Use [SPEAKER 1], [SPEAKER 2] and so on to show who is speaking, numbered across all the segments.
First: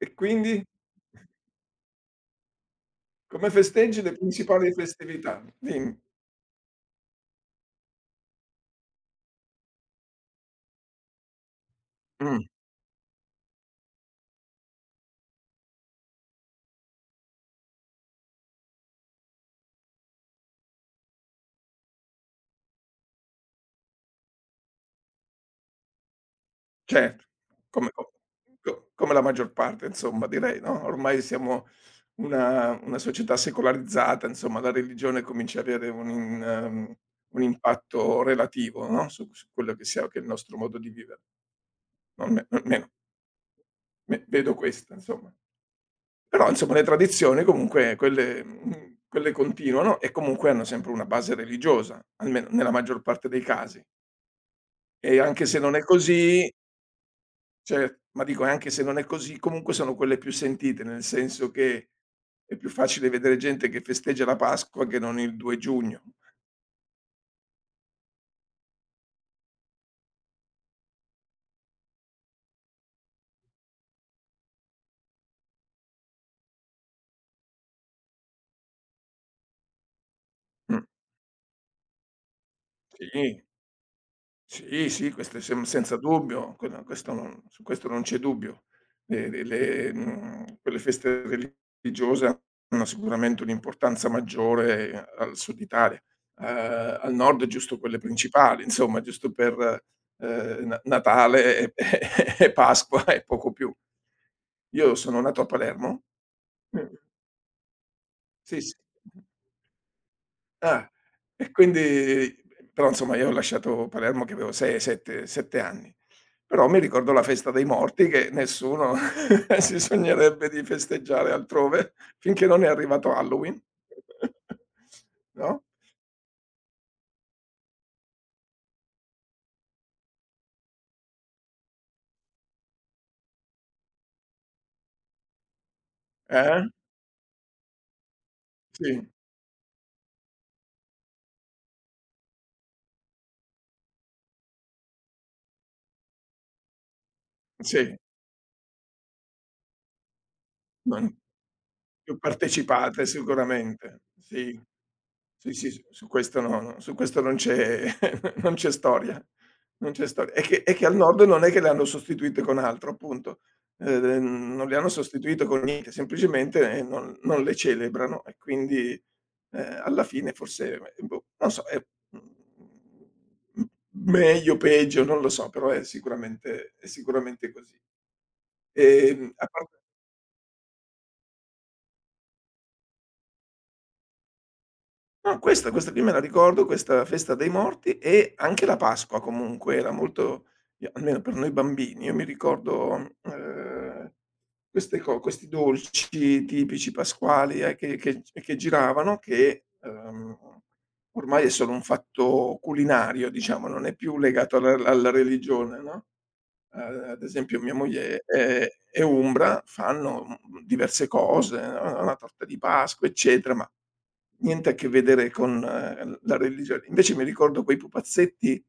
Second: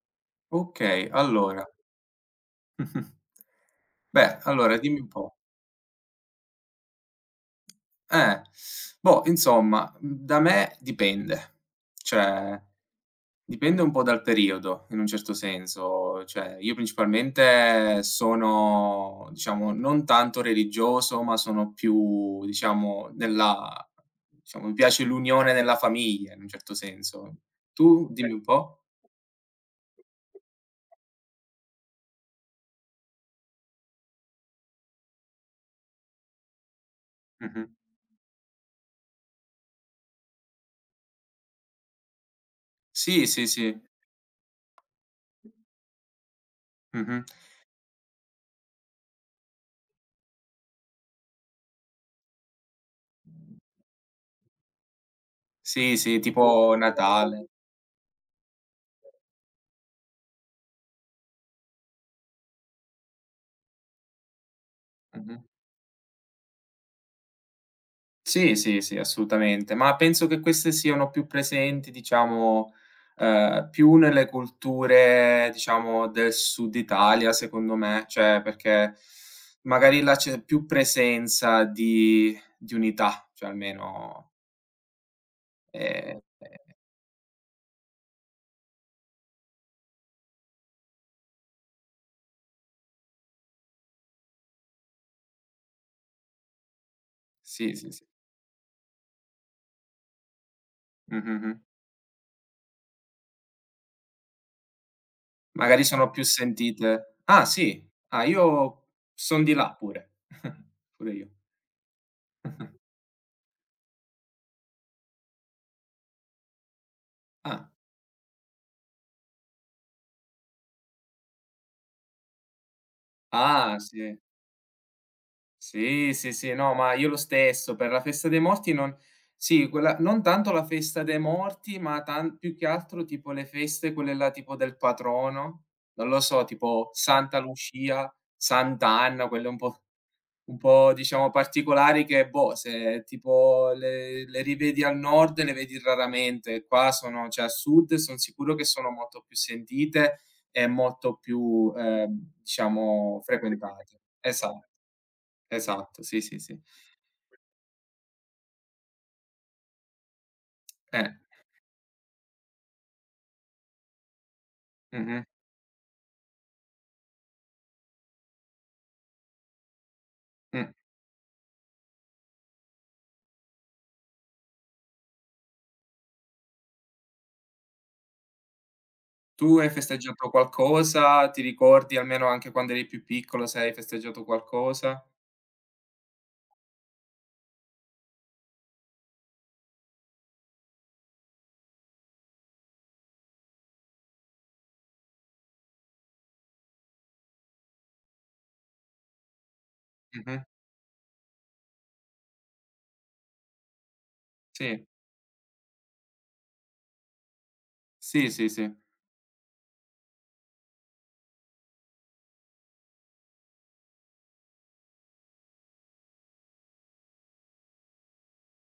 [SPEAKER 1] E quindi?
[SPEAKER 2] Okay, allora. Mh-mh.
[SPEAKER 1] Come festeggi le
[SPEAKER 2] Beh,
[SPEAKER 1] principali
[SPEAKER 2] allora dimmi un po'.
[SPEAKER 1] festività? Dimmi.
[SPEAKER 2] Eh, Da me dipende.
[SPEAKER 1] Mh,
[SPEAKER 2] Cioè, dipende un po' dal periodo, in un certo senso. Cioè, io principalmente sono, diciamo, non tanto religioso, ma sono più, diciamo, nella diciamo, mi piace l'unione nella famiglia, in un certo
[SPEAKER 1] certo,
[SPEAKER 2] senso.
[SPEAKER 1] come
[SPEAKER 2] Tu
[SPEAKER 1] co
[SPEAKER 2] dimmi. Okay. Un po'.
[SPEAKER 1] co come la maggior parte insomma direi, no, ormai siamo una società secolarizzata, insomma la religione comincia a avere un in un
[SPEAKER 2] Mh-mh.
[SPEAKER 1] impatto relativo, no, su quello che è il nostro modo di vivere, almeno
[SPEAKER 2] Sì, sì, sì.
[SPEAKER 1] me vedo questo insomma. Però insomma le
[SPEAKER 2] Mh-mh.
[SPEAKER 1] tradizioni comunque quelle quelle continuano e comunque hanno sempre una base religiosa, almeno nella maggior parte dei casi. E anche se non è
[SPEAKER 2] Sì, sì,
[SPEAKER 1] così
[SPEAKER 2] tipo Natale.
[SPEAKER 1] cer ma dico anche se non è così, comunque sono quelle più sentite, nel senso che è più facile vedere gente che festeggia la Pasqua che non il
[SPEAKER 2] Mh-mh.
[SPEAKER 1] 2 giugno.
[SPEAKER 2] Sì, sì, sì, assolutamente, ma penso che queste siano più presenti, diciamo, più nelle culture, diciamo, del Sud Italia secondo me, cioè perché magari là c'è più
[SPEAKER 1] Mh,
[SPEAKER 2] presenza di unità,
[SPEAKER 1] sì.
[SPEAKER 2] cioè almeno
[SPEAKER 1] Sì, sì, questo è sem senza
[SPEAKER 2] ehm,
[SPEAKER 1] dubbio, quello questo non su questo non c'è dubbio. Quelle feste religiose hanno sicuramente un'importanza maggiore, al Sud Italia. Al Nord
[SPEAKER 2] sì,
[SPEAKER 1] giusto
[SPEAKER 2] sì,
[SPEAKER 1] quelle
[SPEAKER 2] sì.
[SPEAKER 1] principali, insomma, giusto per, Na
[SPEAKER 2] Mh, mh,
[SPEAKER 1] Natale
[SPEAKER 2] mh.
[SPEAKER 1] e e Pasqua e poco più. Io sono nato a
[SPEAKER 2] Magari
[SPEAKER 1] Palermo.
[SPEAKER 2] sono più
[SPEAKER 1] Mh.
[SPEAKER 2] sentite. Ah sì, ah,
[SPEAKER 1] Sì, sì.
[SPEAKER 2] io son di là pure,
[SPEAKER 1] Ah,
[SPEAKER 2] pure io.
[SPEAKER 1] e quindi, però insomma io ho lasciato Palermo che avevo 6, 7, 7 anni. Però mi ricordo la festa dei
[SPEAKER 2] Ah,
[SPEAKER 1] morti che nessuno si sognerebbe di festeggiare altrove finché non è arrivato Halloween.
[SPEAKER 2] ah sì.
[SPEAKER 1] No?
[SPEAKER 2] Sì, sì, sì, no, ma io lo stesso, per la festa dei morti non sì, quella non tanto la festa dei morti, ma tan più che altro tipo le feste, quelle là tipo del patrono, non lo so,
[SPEAKER 1] Eh?
[SPEAKER 2] tipo Santa Lucia,
[SPEAKER 1] Sì,
[SPEAKER 2] Sant'Anna, quelle un po' diciamo particolari che, boh, se tipo le rivedi al nord le vedi raramente. Qua sono cioè a sud
[SPEAKER 1] sì,
[SPEAKER 2] son sicuro che sono molto più sentite e
[SPEAKER 1] non
[SPEAKER 2] molto più,
[SPEAKER 1] più partecipate
[SPEAKER 2] diciamo frequentate.
[SPEAKER 1] sicuramente,
[SPEAKER 2] Esa
[SPEAKER 1] sì. Sì, sì, s
[SPEAKER 2] esatto,
[SPEAKER 1] su
[SPEAKER 2] sì, sì,
[SPEAKER 1] questo
[SPEAKER 2] sì.
[SPEAKER 1] no no, su questo non c'è non c'è storia, non c'è storia. È che al
[SPEAKER 2] Eh,
[SPEAKER 1] nord non è che le hanno sostituite con altro, appunto. Non le hanno
[SPEAKER 2] mh-mh,
[SPEAKER 1] sostituite con niente, semplicemente, non le celebrano e quindi, alla fine
[SPEAKER 2] mh.
[SPEAKER 1] forse, boh, non so, è, mhmm, meglio, peggio, non lo so, però è sicuramente così. A
[SPEAKER 2] Tu
[SPEAKER 1] par
[SPEAKER 2] hai festeggiato qualcosa? Ti ricordi almeno anche quando eri più piccolo se hai festeggiato qualcosa?
[SPEAKER 1] No, questa qui me la ricordo, questa festa dei morti, e anche la Pasqua comunque era molto, io almeno per noi bambini, io mi ricordo, ehm, queste co questi dolci tipici pasquali, che giravano che,
[SPEAKER 2] Mh-mh,
[SPEAKER 1] ormai è solo un fatto culinario, diciamo, non è più legato
[SPEAKER 2] sì.
[SPEAKER 1] alla religione, no, ad esempio mia moglie
[SPEAKER 2] Sì, sì, sì.
[SPEAKER 1] è umbra, fanno, diverse cose, no, una torta di Pasqua, eccetera, ma niente a che vedere con, la religione. Invece mi ricordo quei pupazzetti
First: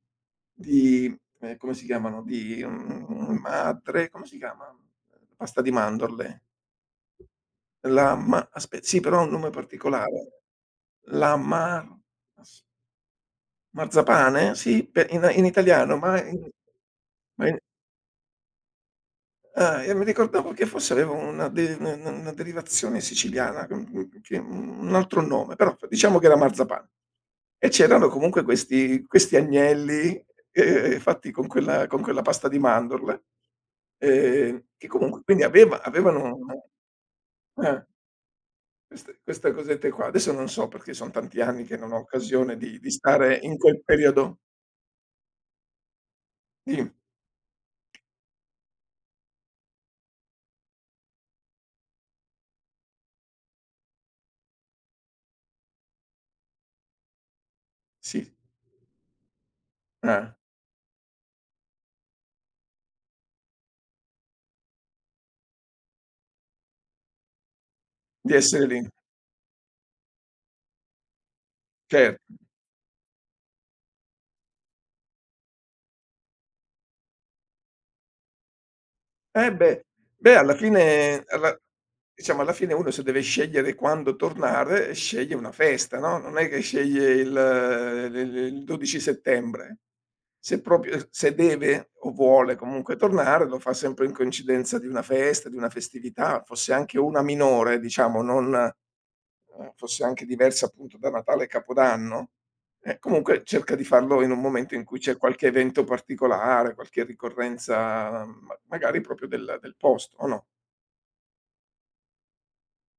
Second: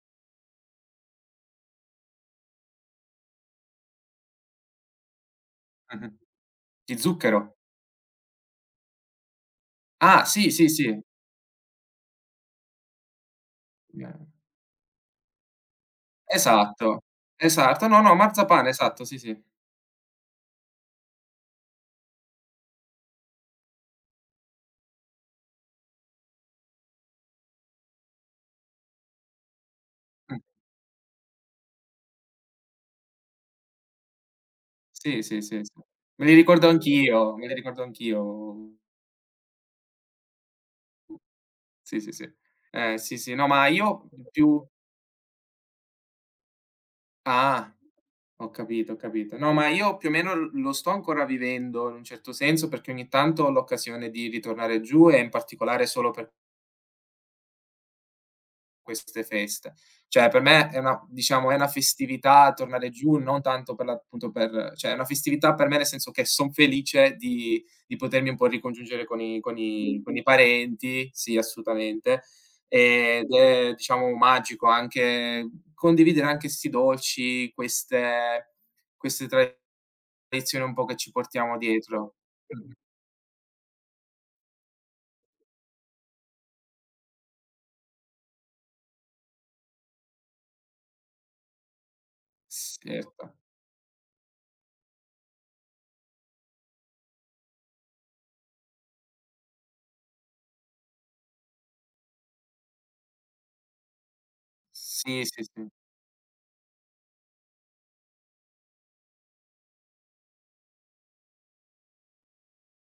[SPEAKER 1] di... Come si chiamano? Di, mhmm, madre come si chiama? La pasta di
[SPEAKER 2] Mh-mh.
[SPEAKER 1] mandorle.
[SPEAKER 2] Di zucchero?
[SPEAKER 1] La ma aspe Sì, però ha un nome particolare.
[SPEAKER 2] Ah, sì, sì, sì.
[SPEAKER 1] La mar as
[SPEAKER 2] Mh,
[SPEAKER 1] Marzapane? Sì, pe in in italiano, ma in...
[SPEAKER 2] esatto,
[SPEAKER 1] ma in...
[SPEAKER 2] esatto. No, no, marzapane, esatto, sì, sì.
[SPEAKER 1] Ah, e mi ricordavo che forse aveva una de n n una derivazione siciliana, che un altro nome, però diciamo che era marzapane. E c'erano comunque questi agnelli,
[SPEAKER 2] Mh.
[SPEAKER 1] fatti con quella pasta di mandorle, che comunque
[SPEAKER 2] Sì, sì,
[SPEAKER 1] quindi
[SPEAKER 2] sì, sì. Me li
[SPEAKER 1] avevano una...
[SPEAKER 2] ricordo anch'io, me li ricordo
[SPEAKER 1] eh,
[SPEAKER 2] anch'io.
[SPEAKER 1] queste cosette qua. Adesso non so, perché son tanti anni che non ho
[SPEAKER 2] Sì, sì, sì.
[SPEAKER 1] occasione di
[SPEAKER 2] Sì, sì.
[SPEAKER 1] stare
[SPEAKER 2] No,
[SPEAKER 1] in
[SPEAKER 2] ma
[SPEAKER 1] quel
[SPEAKER 2] io
[SPEAKER 1] periodo.
[SPEAKER 2] più
[SPEAKER 1] Dimmi,
[SPEAKER 2] ah, ho capito, ho capito. No, ma io più o meno l lo sto ancora vivendo in un certo senso, perché ogni tanto ho l'occasione di ritornare giù e in particolare solo per
[SPEAKER 1] sì,
[SPEAKER 2] queste feste. Cioè
[SPEAKER 1] eh,
[SPEAKER 2] per me è una diciamo, è una festività tornare giù, non tanto per l'appunto per cioè è una festività per me nel senso che son felice di potermi
[SPEAKER 1] di
[SPEAKER 2] un po'
[SPEAKER 1] essere lì,
[SPEAKER 2] ricongiungere con i con i con i parenti, sì
[SPEAKER 1] cer...
[SPEAKER 2] assolutamente, ed è diciamo magico anche condividere anche 'sti dolci, queste queste
[SPEAKER 1] Eh beh, beh alla
[SPEAKER 2] tradizioni un po' che ci
[SPEAKER 1] fine alla
[SPEAKER 2] portiamo dietro.
[SPEAKER 1] diciamo alla
[SPEAKER 2] Mh-mh.
[SPEAKER 1] fine uno se deve scegliere quando tornare, sceglie una festa, no, non è che sceglie il l il 12 settembre. Se proprio se deve o vuole comunque
[SPEAKER 2] Certo.
[SPEAKER 1] tornare, lo fa sempre in coincidenza di una festa, di una festività, fosse anche una minore diciamo, non... fosse anche diversa appunto da Natale e Capodanno? Comunque cerca di farlo in un momento in cui c'è
[SPEAKER 2] Sì, sì,
[SPEAKER 1] qualche
[SPEAKER 2] sì.
[SPEAKER 1] evento particolare, qualche ricorrenza ma magari proprio del posto, o no?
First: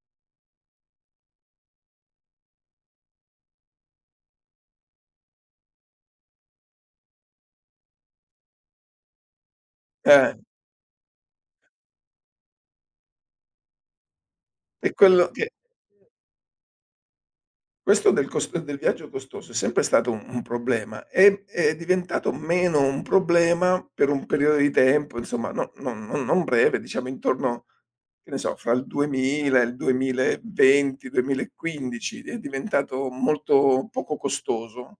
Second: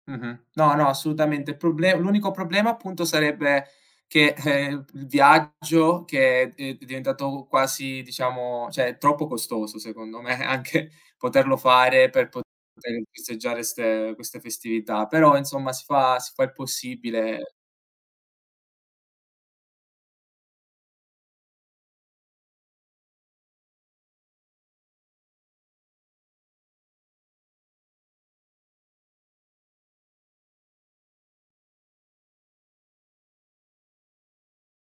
[SPEAKER 2] Mh-mh. No, no, assolutamente. Il Proble l'unico problema appunto sarebbe che, il viaggio che è diventato quasi diciamo cioè troppo costoso secondo
[SPEAKER 1] Eh,
[SPEAKER 2] me, anche poterlo fare per poter festeggiare 'ste queste
[SPEAKER 1] è
[SPEAKER 2] festività,
[SPEAKER 1] quello
[SPEAKER 2] però
[SPEAKER 1] che...
[SPEAKER 2] insomma si fa il possibile.
[SPEAKER 1] Questo del viaggio costoso è sempre stato un problema, è diventato meno un problema per un periodo di tempo, insomma, no, non non non breve, diciamo intorno, che ne so, fra il 2000 e il 2020, 2015 è diventato molto poco costoso,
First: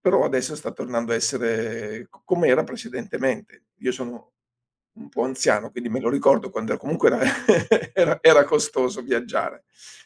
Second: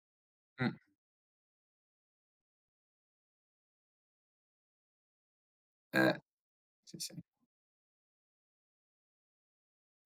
[SPEAKER 1] però adesso
[SPEAKER 2] Mh,
[SPEAKER 1] sta tornando a essere co come era precedentemente. Io sono un po' anziano, quindi me lo
[SPEAKER 2] eh,
[SPEAKER 1] ricordo quando era-
[SPEAKER 2] sì,
[SPEAKER 1] comunque
[SPEAKER 2] sì.
[SPEAKER 1] era era costoso viaggiare.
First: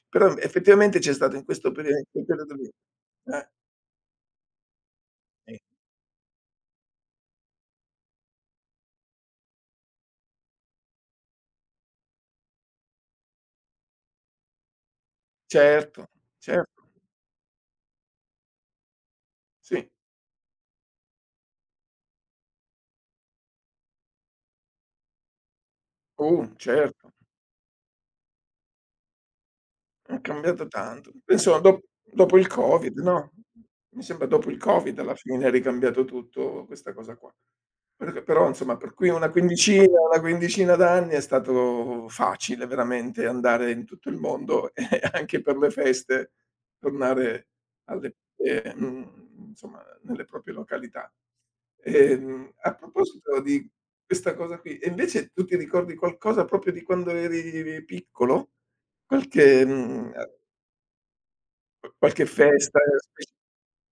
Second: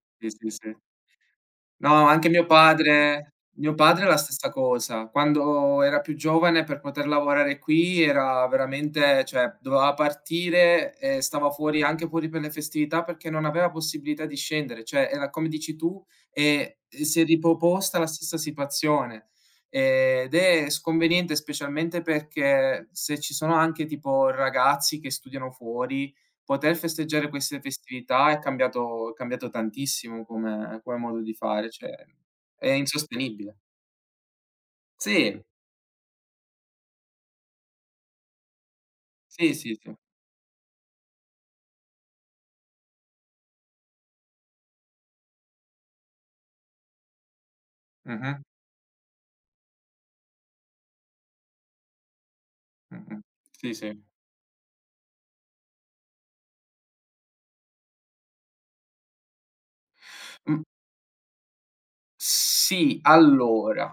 [SPEAKER 1] Però,
[SPEAKER 2] Sì,
[SPEAKER 1] mhmm,
[SPEAKER 2] sì, sì.
[SPEAKER 1] effettivamente c'è stato in questo perio in
[SPEAKER 2] No,
[SPEAKER 1] quel
[SPEAKER 2] anche
[SPEAKER 1] periodo lì, eh,
[SPEAKER 2] mio padre la stessa cosa.
[SPEAKER 1] sì,
[SPEAKER 2] Quando era più giovane per poter lavorare qui era veramente cioè doveva partire e stava fuori anche fuori per le festività perché non aveva possibilità di scendere. Cioè era come dici tu,
[SPEAKER 1] certo, certo.
[SPEAKER 2] si è riproposta la stessa situazione.
[SPEAKER 1] Sì,
[SPEAKER 2] Ed è sconveniente specialmente perché se ci sono anche tipo ragazzi che studiano fuori poter
[SPEAKER 1] certo.
[SPEAKER 2] festeggiare queste festività è cambiato
[SPEAKER 1] È
[SPEAKER 2] tantissimo
[SPEAKER 1] cambiato
[SPEAKER 2] come come
[SPEAKER 1] tanto.
[SPEAKER 2] modo di
[SPEAKER 1] Penso
[SPEAKER 2] fare, cioè
[SPEAKER 1] dopo il
[SPEAKER 2] è
[SPEAKER 1] Covid, no,
[SPEAKER 2] insostenibile.
[SPEAKER 1] mi sembra dopo il Covid alla
[SPEAKER 2] Sì,
[SPEAKER 1] fine è ricambiato tutto, questa cosa qua. Però insomma per qui una
[SPEAKER 2] sì, sì,
[SPEAKER 1] quindicina
[SPEAKER 2] sì.
[SPEAKER 1] d'anni è stato facile veramente andare in tutto il mondo e anche per le feste tornare alle
[SPEAKER 2] Mh-mh,
[SPEAKER 1] insomma nelle proprie località. A
[SPEAKER 2] mh-mh.
[SPEAKER 1] proposito di
[SPEAKER 2] Sì, sì.
[SPEAKER 1] questa cosa qui, e invece tu ti ricordi qualcosa proprio di quando eri piccolo? Qualche mhmm, uhm,
[SPEAKER 2] Mh,
[SPEAKER 1] Qualche festa
[SPEAKER 2] sì, allora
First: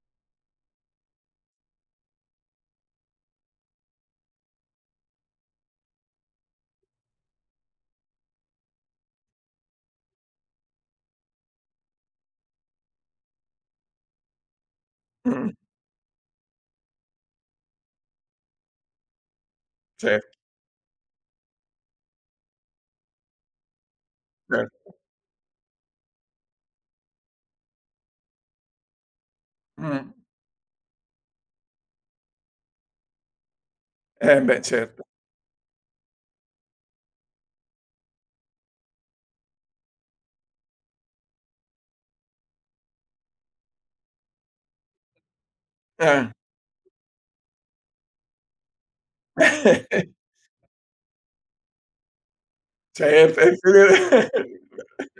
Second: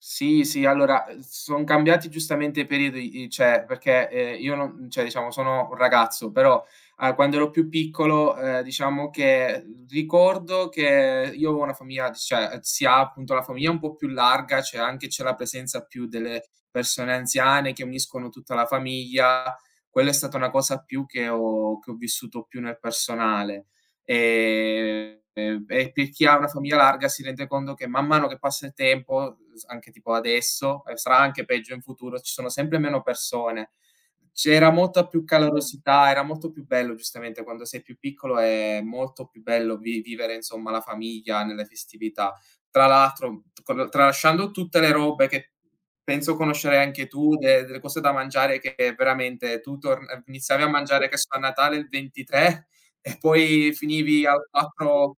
[SPEAKER 2] sì, sì, allora, son cambiati giustamente i periodi, i cioè perché, io non cioè diciamo sono un ragazzo, però, quando ero più piccolo, diciamo che ricordo che io avevo una famiglia cioè si ha appunto la famiglia un po' più larga, c'è anche c'è la
[SPEAKER 1] mh,
[SPEAKER 2] presenza più delle persone anziane che uniscono tutta la famiglia. Quella è stata
[SPEAKER 1] certo,
[SPEAKER 2] una cosa più che ho vissuto più nel personale.
[SPEAKER 1] certo.
[SPEAKER 2] E per chi ha una famiglia larga si rende conto che man mano che passa il tempo, s anche tipo
[SPEAKER 1] Mh.
[SPEAKER 2] adesso, e sarà anche peggio in futuro, ci sono sempre meno persone.
[SPEAKER 1] Eh beh,
[SPEAKER 2] C'era
[SPEAKER 1] certo.
[SPEAKER 2] molta più calorosità, era molto più bello giustamente quando sei più piccolo, è molto più bello vi vivere insomma la famiglia nelle festività. Tra l'altro, con tralasciando tutte le robe che
[SPEAKER 1] Eh.
[SPEAKER 2] penso conoscerai anche tu, de delle cose da mangiare che veramente tu torn iniziavi a mangiare che so a Natale il 23 e
[SPEAKER 1] Certo, e
[SPEAKER 2] poi finivi
[SPEAKER 1] figura...
[SPEAKER 2] al 4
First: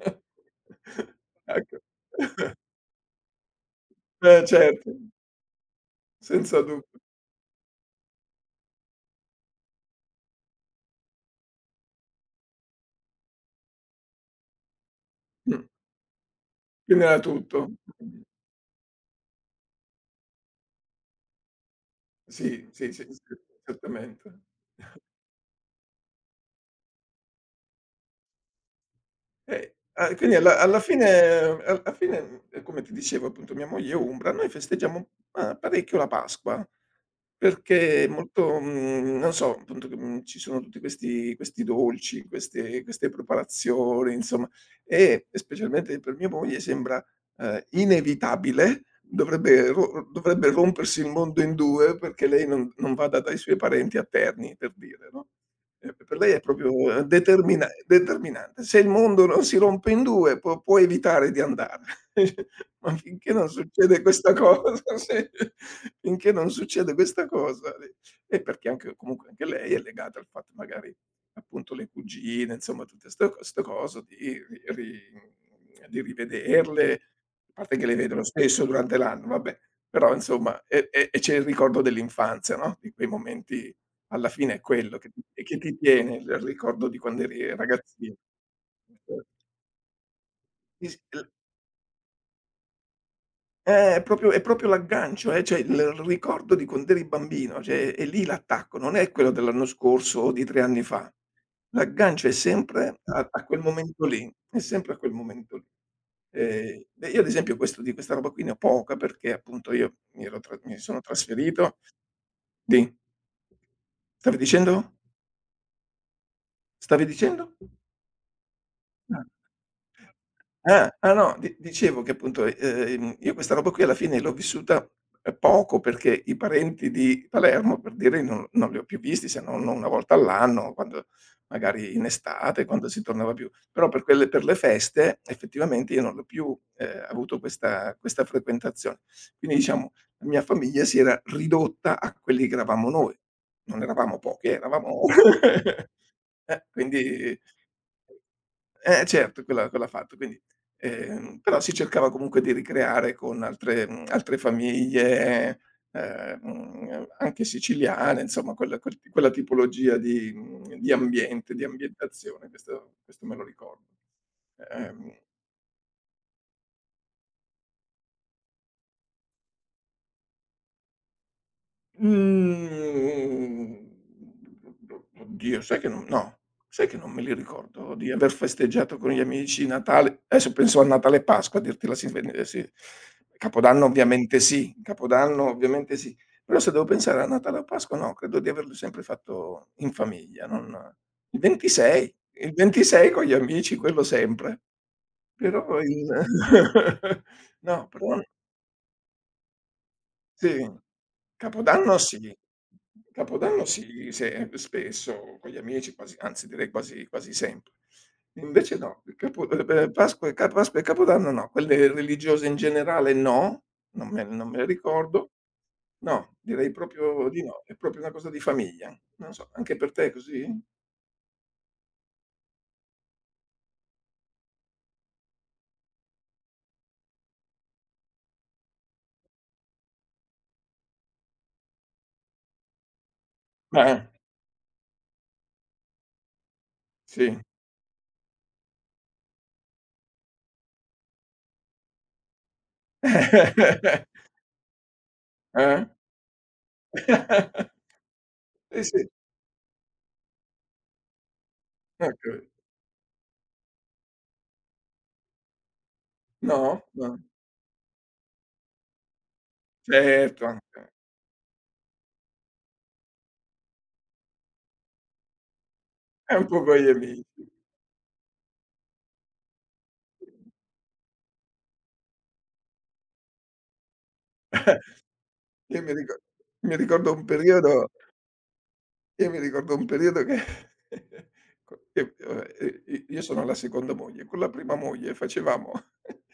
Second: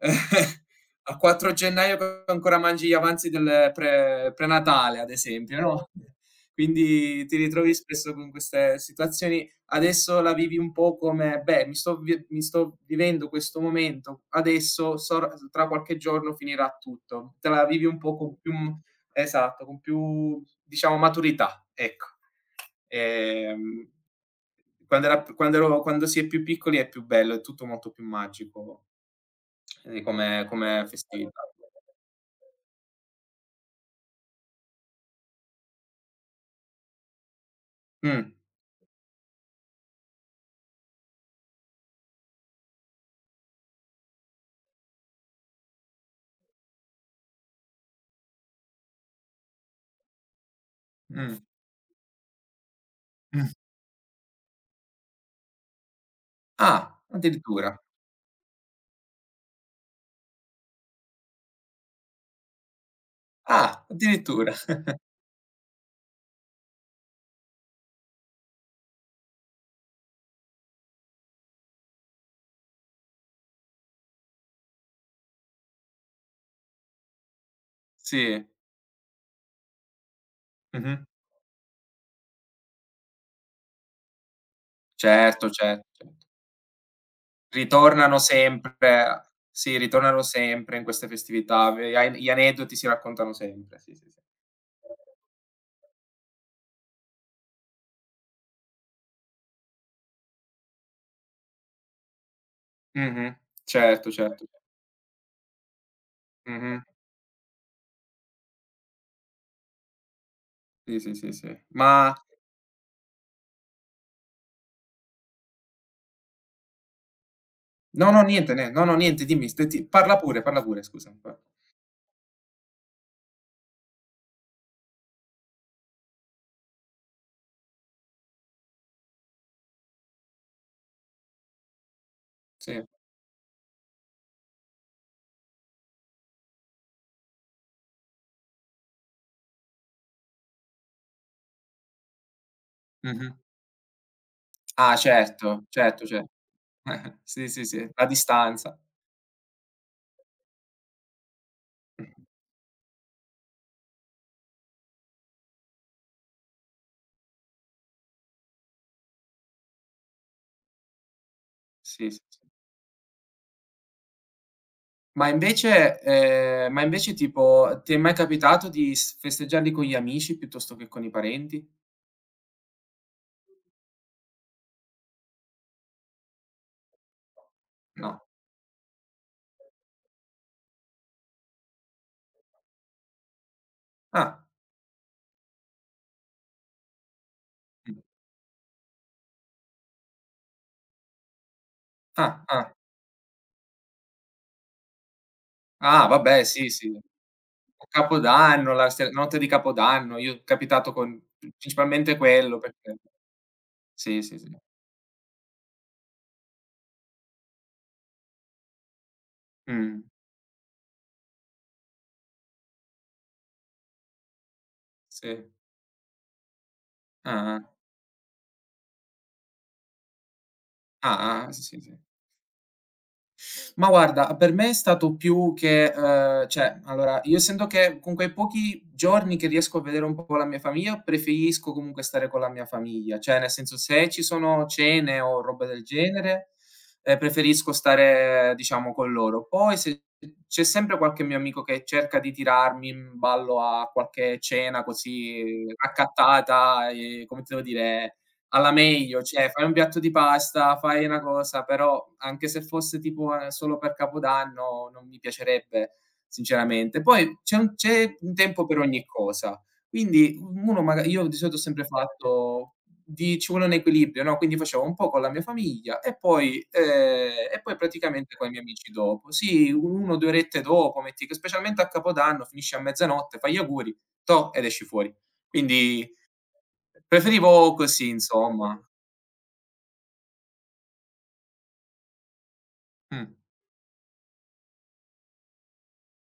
[SPEAKER 2] al 4
[SPEAKER 1] Ecco.
[SPEAKER 2] gennaio che ancora mangi gli avanzi del pre
[SPEAKER 1] Eh certo,
[SPEAKER 2] pre-Natale, ad esempio, no,
[SPEAKER 1] senza dubbio.
[SPEAKER 2] quindi ti ritrovi spesso con queste situazioni. Adesso la vivi un po' come: "Beh, mi sto vi mi sto vivendo questo momento adesso, sor
[SPEAKER 1] Mh.
[SPEAKER 2] tra qualche giorno finirà
[SPEAKER 1] Quindi era
[SPEAKER 2] tutto." Te la
[SPEAKER 1] tutto.
[SPEAKER 2] vivi un po'
[SPEAKER 1] Mh.
[SPEAKER 2] con più esatto, con più, diciamo, maturità, ecco.
[SPEAKER 1] Sì, sì, sì, sì,
[SPEAKER 2] Ehm,
[SPEAKER 1] certamente.
[SPEAKER 2] Quando era p quando ero quando si è più piccoli è più bello, è tutto molto più magico,
[SPEAKER 1] A quindi
[SPEAKER 2] come
[SPEAKER 1] alla alla
[SPEAKER 2] come
[SPEAKER 1] fine
[SPEAKER 2] festività.
[SPEAKER 1] al alla fine, come ti dicevo appunto mia moglie è umbra, noi festeggiamo ma parecchio la Pasqua, perché
[SPEAKER 2] Mh,
[SPEAKER 1] molto, mhmm, non so, appunto, che, mhmm, ci sono tutti questi dolci, queste preparazioni, insomma, e specialmente per mia moglie sembra, inevitabile, dovrebbe rompersi il
[SPEAKER 2] mh,
[SPEAKER 1] mondo in 2 perché lei non vada dai
[SPEAKER 2] mh.
[SPEAKER 1] suoi parenti a Terni, per dire, no? Per lei è
[SPEAKER 2] Ah,
[SPEAKER 1] proprio,
[SPEAKER 2] addirittura.
[SPEAKER 1] determinante. Se il mondo non si rompe in 2 può può evitare di andare. Ma finché non
[SPEAKER 2] Ah,
[SPEAKER 1] succede questa
[SPEAKER 2] addirittura.
[SPEAKER 1] cosa, se finché non succede questa cosa, e perché anche comunque anche lei è legata al fatto magari, appunto, le cugine, insomma tutte 'ste co 'ste cose di ri ri di rivederle, a parte che le vedo lo
[SPEAKER 2] Sì.
[SPEAKER 1] stesso durante l'anno, vabbè, però insomma
[SPEAKER 2] Mh-mh.
[SPEAKER 1] e c'è il ricordo dell'infanzia, no, di quei momenti, alla fine è quello
[SPEAKER 2] Certo,
[SPEAKER 1] che ti
[SPEAKER 2] cer certo.
[SPEAKER 1] tiene il ricordo di quando eri ragazzino.
[SPEAKER 2] Ritornano sempre sì, ritornano sempre in
[SPEAKER 1] Sì, sì,
[SPEAKER 2] queste
[SPEAKER 1] l
[SPEAKER 2] festività, ve a gli aneddoti si raccontano sempre, sì,
[SPEAKER 1] è
[SPEAKER 2] sì, sì.
[SPEAKER 1] proprio l'aggancio, cioè il ricordo di quando eri bambino, cioè è lì l'attacco, non è quello dell'anno scorso o di 3 anni fa. L'aggancio è sempre
[SPEAKER 2] Mh-mh.
[SPEAKER 1] a quel momento
[SPEAKER 2] Certo,
[SPEAKER 1] lì,
[SPEAKER 2] certo.
[SPEAKER 1] è sempre a quel momento lì.
[SPEAKER 2] Mh-mh.
[SPEAKER 1] Beh, io ad esempio questo di questa roba qui ne ho poca perché appunto io mi
[SPEAKER 2] Sì,
[SPEAKER 1] sono
[SPEAKER 2] sì, sì, sì.
[SPEAKER 1] trasferito
[SPEAKER 2] Ma
[SPEAKER 1] di... Stavi dicendo? Stavi dicendo?
[SPEAKER 2] no, no, niente, ne no, no,
[SPEAKER 1] Ah.
[SPEAKER 2] niente, dimmi, st ti parla pure,
[SPEAKER 1] Ah, ah
[SPEAKER 2] scusa.
[SPEAKER 1] no,
[SPEAKER 2] Va
[SPEAKER 1] di dicevo che appunto, io questa roba qui alla fine l'ho vissuta, poco perché i parenti di Palermo, per dire, non li ho più visti se non una volta all'anno, quando magari in estate,
[SPEAKER 2] sì.
[SPEAKER 1] quando si tornava più. Però per quelle per le feste effettivamente io non l'ho più, avuto questa frequentazione. Quindi diciamo la mia famiglia si era ridotta a quelli che eravamo noi.
[SPEAKER 2] Mh-mh.
[SPEAKER 1] Non eravamo pochi,
[SPEAKER 2] Ah,
[SPEAKER 1] eravamo
[SPEAKER 2] certo, certo, cer
[SPEAKER 1] quindi...
[SPEAKER 2] sì, sì, sì, a distanza.
[SPEAKER 1] Eh certo, quella fatto. Quindi, però si cercava comunque di ricreare con altre famiglie, anche siciliane, insomma quella quel ti quella tipologia di, mhmm, di ambiente, di
[SPEAKER 2] Sì, sì, sì.
[SPEAKER 1] ambientazione, questo me lo ricordo. Ehm...
[SPEAKER 2] Ma invece tipo, ti è mai capitato di s festeggiarli con gli amici piuttosto che con i parenti?
[SPEAKER 1] Mhmm, oddio, sai che non no, sai che non me li ricordo di
[SPEAKER 2] No.
[SPEAKER 1] aver festeggiato con gli amici. Natale, adesso penso a Natale e Pasqua a dirti la sin, sì. Capodanno ovviamente
[SPEAKER 2] Ah.
[SPEAKER 1] sì, Capodanno ovviamente sì. Però se devo pensare a Natale o Pasqua
[SPEAKER 2] Mh.
[SPEAKER 1] no, credo di averlo sempre fatto in famiglia, non... il 26,
[SPEAKER 2] Ah,
[SPEAKER 1] il
[SPEAKER 2] ah.
[SPEAKER 1] 26 con gli amici, quello sempre. Però il
[SPEAKER 2] Ah, vabbè, sì, sì. O
[SPEAKER 1] no, però
[SPEAKER 2] Capodanno, la ste notte di Capodanno, io
[SPEAKER 1] sì,
[SPEAKER 2] capitato con
[SPEAKER 1] capodanno
[SPEAKER 2] principalmente
[SPEAKER 1] sì.
[SPEAKER 2] quello perché
[SPEAKER 1] Capodanno sì,
[SPEAKER 2] sì, sì,
[SPEAKER 1] se
[SPEAKER 2] sì.
[SPEAKER 1] spesso con gli amici, quasi, anzi direi quasi quasi sempre. Invece no, il capo beh,
[SPEAKER 2] Mh.
[SPEAKER 1] Pasqua e Capodanno no, quelle religiose in generale no, non me le ricordo.
[SPEAKER 2] Sì.
[SPEAKER 1] No, direi proprio di
[SPEAKER 2] Ah-ah.
[SPEAKER 1] no, è proprio una cosa di famiglia. Non so, anche per te è così?
[SPEAKER 2] Ah-ah. Sì, sì, sì. Ma guarda, per me è stato più che cioè, allora, io essendo che con quei pochi giorni che riesco a vedere un po' la mia famiglia, preferisco comunque stare con la mia famiglia. Cioè, nel senso,
[SPEAKER 1] Eh,
[SPEAKER 2] se ci sono cene o roba del genere,
[SPEAKER 1] sì.
[SPEAKER 2] preferisco stare, diciamo, con loro. Poi se c'è sempre qualche mio amico che cerca di tirarmi in ballo a qualche cena così
[SPEAKER 1] Eh?
[SPEAKER 2] raccattata, come ti devo dire alla
[SPEAKER 1] Eh sì,
[SPEAKER 2] meglio, cioè fai un piatto di pasta, fai una cosa, però
[SPEAKER 1] okay.
[SPEAKER 2] anche se fosse tipo, solo per Capodanno non mi piacerebbe
[SPEAKER 1] No?
[SPEAKER 2] sinceramente.
[SPEAKER 1] No.
[SPEAKER 2] Poi c'è un tempo per ogni cosa, quindi
[SPEAKER 1] Certo,
[SPEAKER 2] uno
[SPEAKER 1] anche.
[SPEAKER 2] maga io di solito ho sempre fatto di ci vuole un equilibrio, no, quindi facevo un po' con la mia famiglia
[SPEAKER 1] È un po' con gli amici.
[SPEAKER 2] e poi praticamente coi miei amici dopo. Sì, 1, 2 orette dopo metti che specialmente a Capodanno finisci a mezzanotte, fai gli auguri, toh, ed esci fuori.
[SPEAKER 1] Io mi
[SPEAKER 2] Quindi
[SPEAKER 1] rico Mi ricordo un
[SPEAKER 2] preferivo
[SPEAKER 1] periodo,
[SPEAKER 2] così insomma.
[SPEAKER 1] che co che vabbè, i io
[SPEAKER 2] Mh,
[SPEAKER 1] sono alla seconda moglie, con la prima moglie facevamo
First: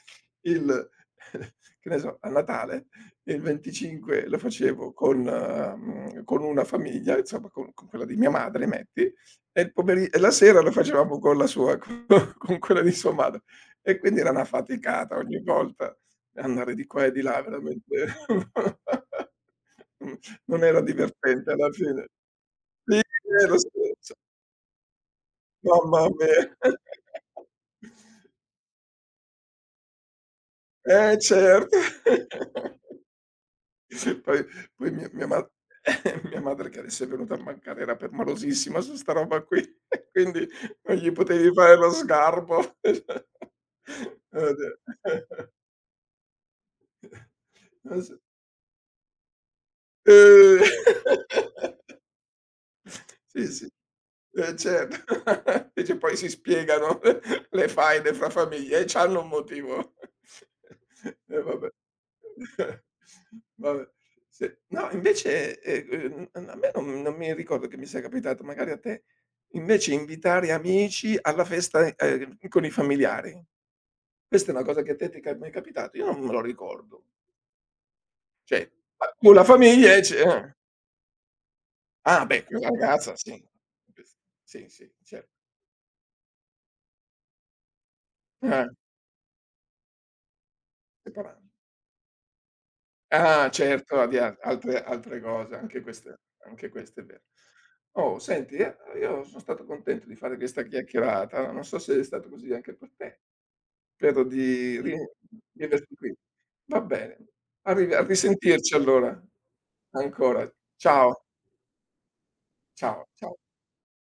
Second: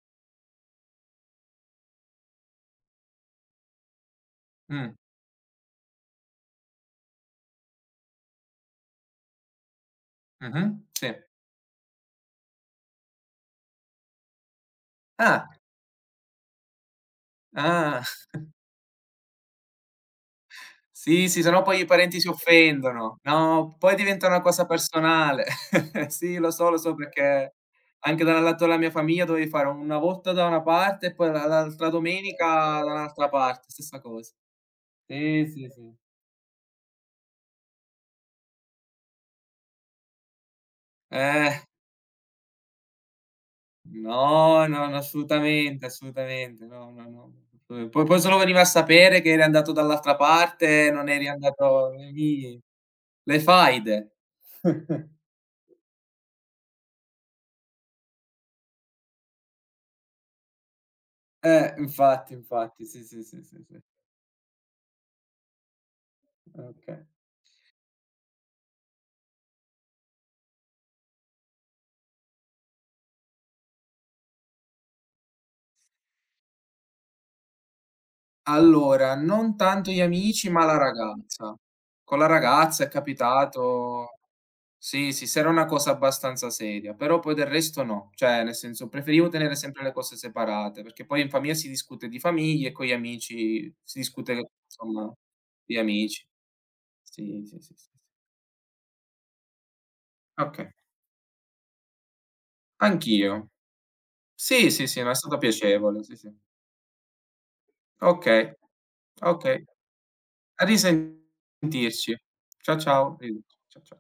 [SPEAKER 1] il che ne so, a Natale il 25 lo facevo
[SPEAKER 2] mh,
[SPEAKER 1] con, mhmm, con una famiglia, insomma con quella di mia madre metti, e il pomeri e la sera
[SPEAKER 2] mh-mh,
[SPEAKER 1] lo
[SPEAKER 2] sì.
[SPEAKER 1] facevamo con la sua co con quella di sua madre. E quindi era una faticata ogni
[SPEAKER 2] Ah,
[SPEAKER 1] volta andare di qua e di là,
[SPEAKER 2] ah,
[SPEAKER 1] veramente non era
[SPEAKER 2] sì, sì,
[SPEAKER 1] divertente
[SPEAKER 2] se no
[SPEAKER 1] alla
[SPEAKER 2] poi i
[SPEAKER 1] fine.
[SPEAKER 2] parenti si
[SPEAKER 1] Sì,
[SPEAKER 2] offendono.
[SPEAKER 1] è lo
[SPEAKER 2] No, poi
[SPEAKER 1] stesso.
[SPEAKER 2] diventa una cosa personale.
[SPEAKER 1] Mamma
[SPEAKER 2] Sì,
[SPEAKER 1] mia.
[SPEAKER 2] lo so perché anche dal lato della mia famiglia dovevi fare una volta da una parte e
[SPEAKER 1] Eh
[SPEAKER 2] poi la
[SPEAKER 1] certo.
[SPEAKER 2] l'altra domenica da un'altra parte, stessa cosa.
[SPEAKER 1] Poi poi mia mia
[SPEAKER 2] Sì,
[SPEAKER 1] ma
[SPEAKER 2] sì, sì.
[SPEAKER 1] mia madre, che adesso è venuta a mancare, era permalosissima su 'sta roba qui, quindi non gli potevi
[SPEAKER 2] Eh.
[SPEAKER 1] fare lo sgarbo.
[SPEAKER 2] No, no, no,
[SPEAKER 1] Oddio.
[SPEAKER 2] assolutamente, assolutamente. No, no, no. P
[SPEAKER 1] Non
[SPEAKER 2] poi
[SPEAKER 1] so.
[SPEAKER 2] poi solo veniva a sapere che eri andato dall'altra
[SPEAKER 1] Ehm.
[SPEAKER 2] parte, non eri andato lì. Le
[SPEAKER 1] Sì, sì.
[SPEAKER 2] faide.
[SPEAKER 1] Eh certo, invece poi si spiegano le faide fra famiglie e c'hanno un motivo. E vabbè.
[SPEAKER 2] Infatti, infatti. Sì, sì, sì, sì, sì.
[SPEAKER 1] Vabbè. Sì. No, invece, a me
[SPEAKER 2] Okay.
[SPEAKER 1] non, non mi ricordo che mi sia capitato, magari a te, invece invitare amici alla festa, con i familiari. Questa è una cosa che a te ti è mai capitato? Io non me lo ricordo. Cioè, ma
[SPEAKER 2] Allora,
[SPEAKER 1] con la
[SPEAKER 2] non tanto
[SPEAKER 1] famiglia
[SPEAKER 2] gli
[SPEAKER 1] e ce...
[SPEAKER 2] amici,
[SPEAKER 1] eh.
[SPEAKER 2] ma la ragazza. Con
[SPEAKER 1] Ah
[SPEAKER 2] la
[SPEAKER 1] beh, con la
[SPEAKER 2] ragazza è
[SPEAKER 1] ragazza sì.
[SPEAKER 2] capitato
[SPEAKER 1] Sì, sì,
[SPEAKER 2] sì, sì,
[SPEAKER 1] certo.
[SPEAKER 2] se era una cosa abbastanza seria, però poi del resto no. Cioè, nel
[SPEAKER 1] Eh,
[SPEAKER 2] senso, preferivo tenere sempre le cose separate, perché poi in
[SPEAKER 1] separati.
[SPEAKER 2] famiglia si discute di famiglie e con gli
[SPEAKER 1] Ah,
[SPEAKER 2] amici si
[SPEAKER 1] certo, di
[SPEAKER 2] discute,
[SPEAKER 1] al altre
[SPEAKER 2] insomma,
[SPEAKER 1] altre cose,
[SPEAKER 2] di
[SPEAKER 1] anche queste,
[SPEAKER 2] amici.
[SPEAKER 1] anche questo è vero.
[SPEAKER 2] Sì, sì, sì, sì.
[SPEAKER 1] Oh, senti, io sono stato contento di fare questa
[SPEAKER 2] Okay,
[SPEAKER 1] chiacchierata, non so se è stato così anche per te.
[SPEAKER 2] anch'io.
[SPEAKER 1] Spero
[SPEAKER 2] Sì,
[SPEAKER 1] di
[SPEAKER 2] sì,
[SPEAKER 1] ri
[SPEAKER 2] sì, no, è stato
[SPEAKER 1] vederti
[SPEAKER 2] piacevole,
[SPEAKER 1] qui.
[SPEAKER 2] sì, sì.
[SPEAKER 1] Va bene, a
[SPEAKER 2] Okay,
[SPEAKER 1] risentirci allora,
[SPEAKER 2] okay.
[SPEAKER 1] ancora.
[SPEAKER 2] A
[SPEAKER 1] Ciao,
[SPEAKER 2] risentirci. Ciao,
[SPEAKER 1] ciao,
[SPEAKER 2] ciao.
[SPEAKER 1] ciao.
[SPEAKER 2] Arrivederci. Cia cia